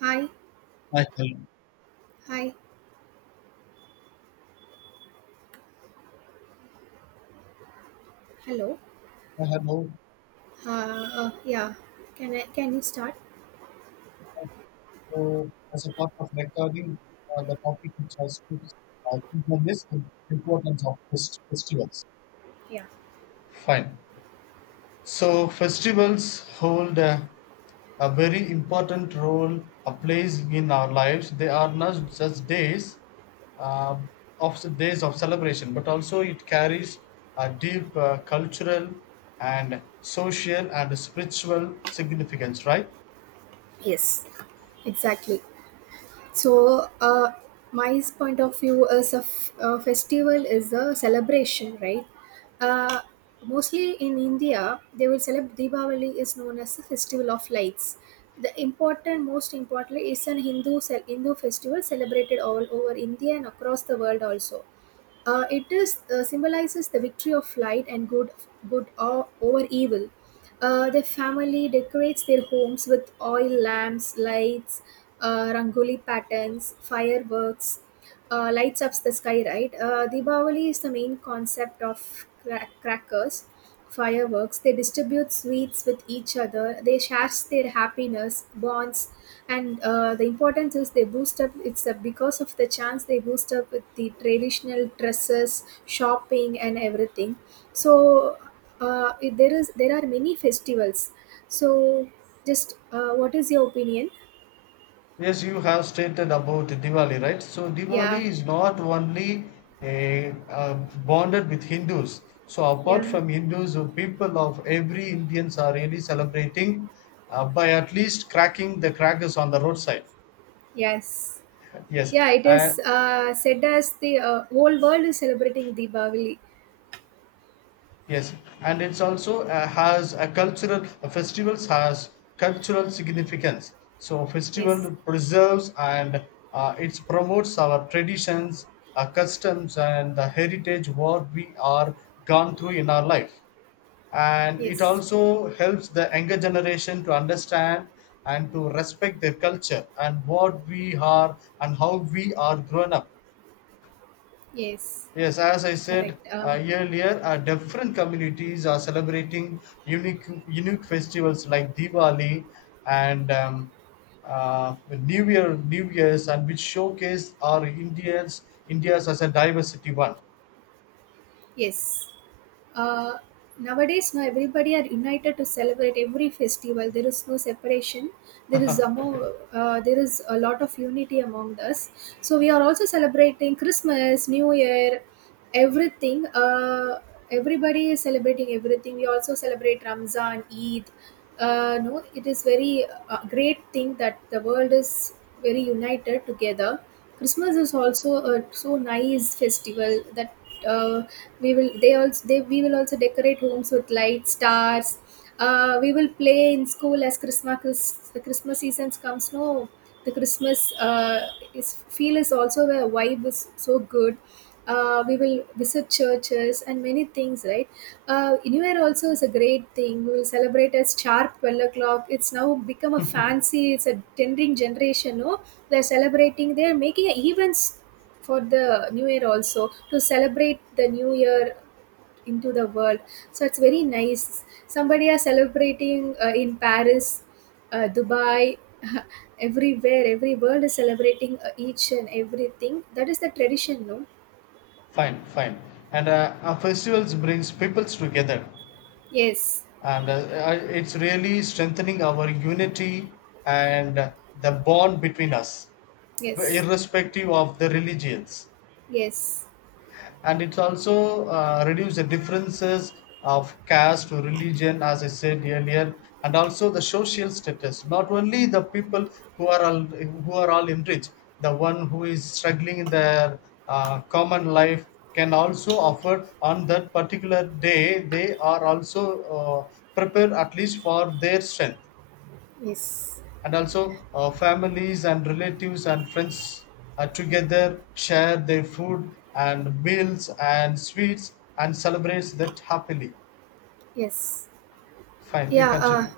Hi, Hi, hello. hi, hello. Hi, hello. Uh, uh, yeah, can you start? So, as a part of recording the topic which I spoke, I think that is the importance of festivals. Yeah, Fine. So, festivals hold a very important role, a place in our lives. They are not just uh, days of celebration, but also it carries a deep cultural and social and spiritual significance. Right? Yes. Exactly. So, my point of view is a festival is a celebration, right? Uh, Mostly in India, they will celebrate Diwali is known as the festival of lights. The important, most importantly, is an Hindu festival celebrated all over India and across the world also. It is symbolizes the victory of light and good over evil. The family decorates their homes with oil lamps, lights, rangoli patterns, fireworks, lights up the sky. Right, Diwali is the main concept of crackers, fireworks. They distribute sweets with each other. They share their happiness, bonds, and the importance is they boost up. It's Because of the chance, they boost up with the traditional dresses, shopping, and everything. So there are many festivals. So just, what is your opinion? Yes, you have stated about Diwali, right? So Diwali Yeah, is not only a, uh, bonded with Hindus. So apart yeah, from Hindus, people of every Indians are really celebrating by at least cracking the crackers on the roadside. yes. Yes, Yeah, it and is said as the whole world is celebrating Diwali. Yes, and it's also has a cultural significance. So Yes, festival preserves and it promotes our traditions, our customs, and the heritage what we are gone through in our life. And it yes, also helps the younger generation to understand and to respect their culture and what we are and how we are grown up. yes. Yes, as I Correct. said earlier, different communities are celebrating unique festivals like Diwali and New Year, New Year's, and which showcase our Indians India's as a diversity one. Yes. Uh, nowadays, now everybody are united to celebrate every festival. There is no separation. There is there is a lot of unity among us. So we are also celebrating Christmas, New Year, everything. Everybody is celebrating everything. We also celebrate Ramzan, Eid. No, it is very great thing that the world is very united together. Christmas is also a so nice festival that uh, we will they also they we will also decorate homes with lights, stars, we will play in school as the christmas season comes, no, the christmas uh, is feel is also where vibe is so good. We will visit churches and many things, right? Anywhere also is a great thing, we will celebrate as sharp 12 o'clock, it's now become a fancy, it's a tendering generation, no, they're celebrating, they're making a events for the new year, also to celebrate the new year into the world. So it's very nice, somebody are celebrating in paris, dubai everywhere, every world is celebrating each and everything, that is the tradition, no. Fine, fine. And our festivals brings peoples together, Yes, and it's really strengthening our unity and the bond between us, yes, irrespective of the religions. yes, And it's also reduce the differences of caste or religion as I said earlier, and also the social status, not only the people who are all enriched, the one who is struggling in their common life can also offer on that particular day. They are also prepared at least for their strength, yes, and also families and relatives and friends are together, share their food and meals and sweets and celebrates that happily. yes. Fine, you Yeah, continue.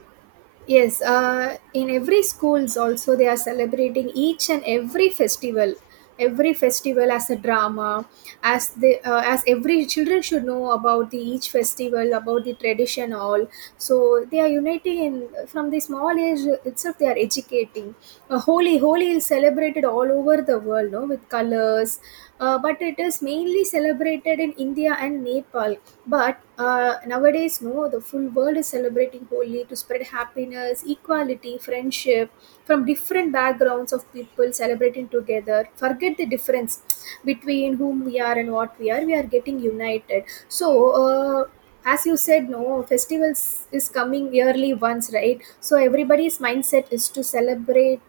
yes. In every schools also they are celebrating each and every festival. Every festival as a drama, as the as every children should know about the each festival, about the tradition, all. So they are uniting in from the small age itself. They are educating. Holi, Holi is celebrated all over the world, no, with colors, but it is mainly celebrated in India and Nepal. But nowadays, no, the full world is celebrating Holi to spread happiness, equality, friendship from different backgrounds of people celebrating together. Forget the difference between whom we are and what we are. We are getting united. So. As you said, no, festivals is coming yearly once, right, so everybody's mindset is to celebrate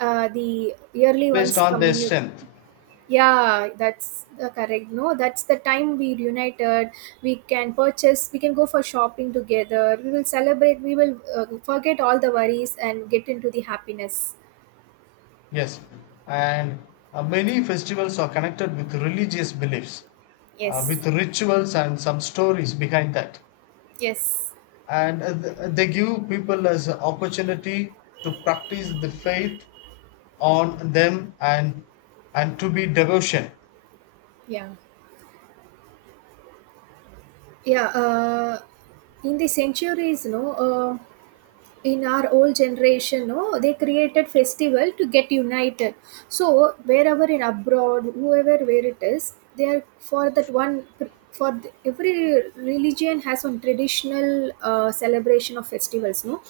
the yearly Based ones on their coming. strength. Yeah, that's the correct, no, that's the time we reunited, we can purchase, we can go for shopping together, we will celebrate, we will forget all the worries and get into the happiness. Yes, and many festivals are connected with religious beliefs, Yes, with rituals and some stories behind that, yes. and they give people as an opportunity to practice the faith on them, and to be devotion. Yeah, yeah, in the centuries, no, in our old generation, no, they created festival to get united, so wherever in abroad, whoever, where it is, they are for that one. For the, every religion has one traditional celebration of festivals, no,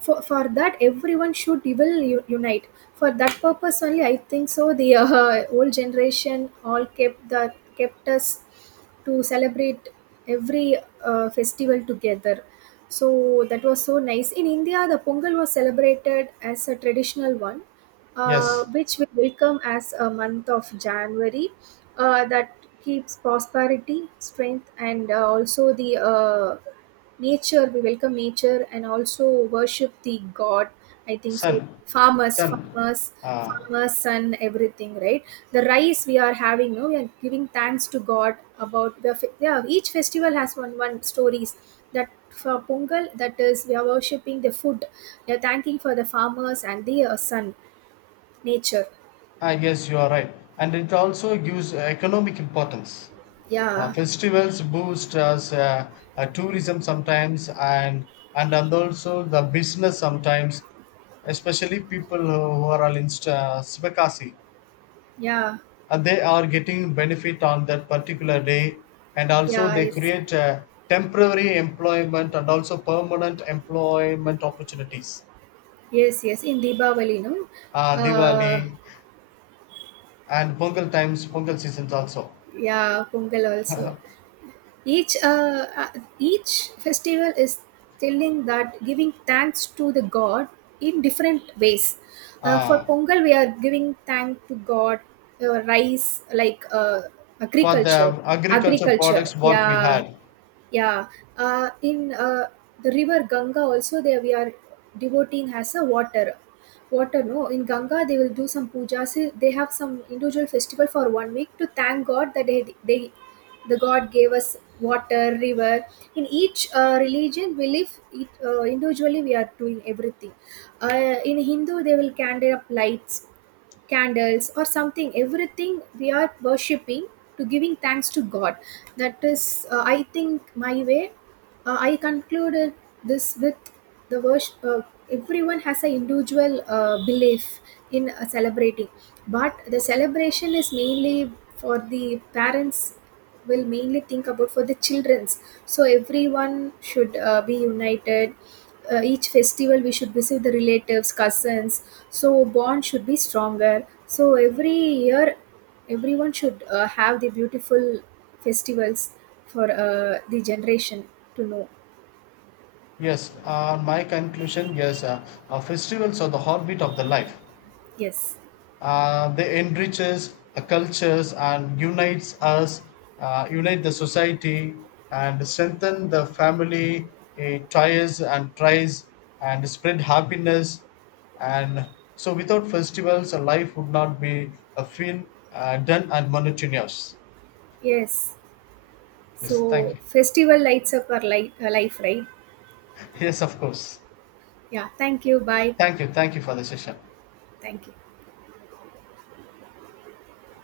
for, for that everyone should unite, for that purpose only, I think so the old generation all kept the kept us to celebrate every festival together. So that was so nice. In india, the pongal was celebrated as a traditional one, Yes, which we welcome as a month of January, that keeps prosperity, strength, and also the nature. We welcome nature and also worship the God. I think son, so. Farmers, son. farmers, Uh, farmers, sun, everything, right? The rice we are having, no, we are giving thanks to God about the yeah. Each festival has one stories, that for Pongal, that is, we are worshipping the food. We are thanking for the farmers and the sun. Nature. I guess you are right. And it also gives economic importance. Yeah, Festivals boost us tourism sometimes, and and also the business sometimes, especially people who are all in Sivakasi, yeah, and they are getting benefit on that particular day, and also yeah. they Yes, create temporary employment and also permanent employment opportunities. yes, yes. In Deepavali, no. Uh, Diwali, and Pongal times, Pongal seasons also. yeah, Pongal also. Each each festival is telling that giving thanks to the God in different ways. For Uh, Pongal, we are giving thanks to God. Rice, like for agriculture, the agriculture agriculture. products, what we Yeah, had. yeah, in the river Ganga also, there we are devoting has a water, water, no. In Ganga they will do some pujas. They have some individual festival for 1 week to thank God that the God gave us water, river. In each religion we live it, individually. We are doing everything. In Hindu they will candle up lights, candles or something, everything we are worshipping to giving thanks to god, that is I think my way, I concluded this with the worship. Everyone has an individual belief in celebrating, but the celebration is mainly for the parents, will mainly think about for the children's, so everyone should be united, each festival we should visit the relatives, cousins, so bond should be stronger, so every year everyone should have the beautiful festivals for the generation to know. Yes, my conclusion, yes, festivals are the heartbeat of the life. Yes, They enriches the cultures and unites us, unite the society and strengthen the family, ties and tries and spread happiness, and so without festivals, a life would not be a feel done and monotonous. yes, Yes, thank so you. festival lights up our life, right? Yes, of course. Yeah, thank you, bye. Thank you. Thank you for the session. Thank you.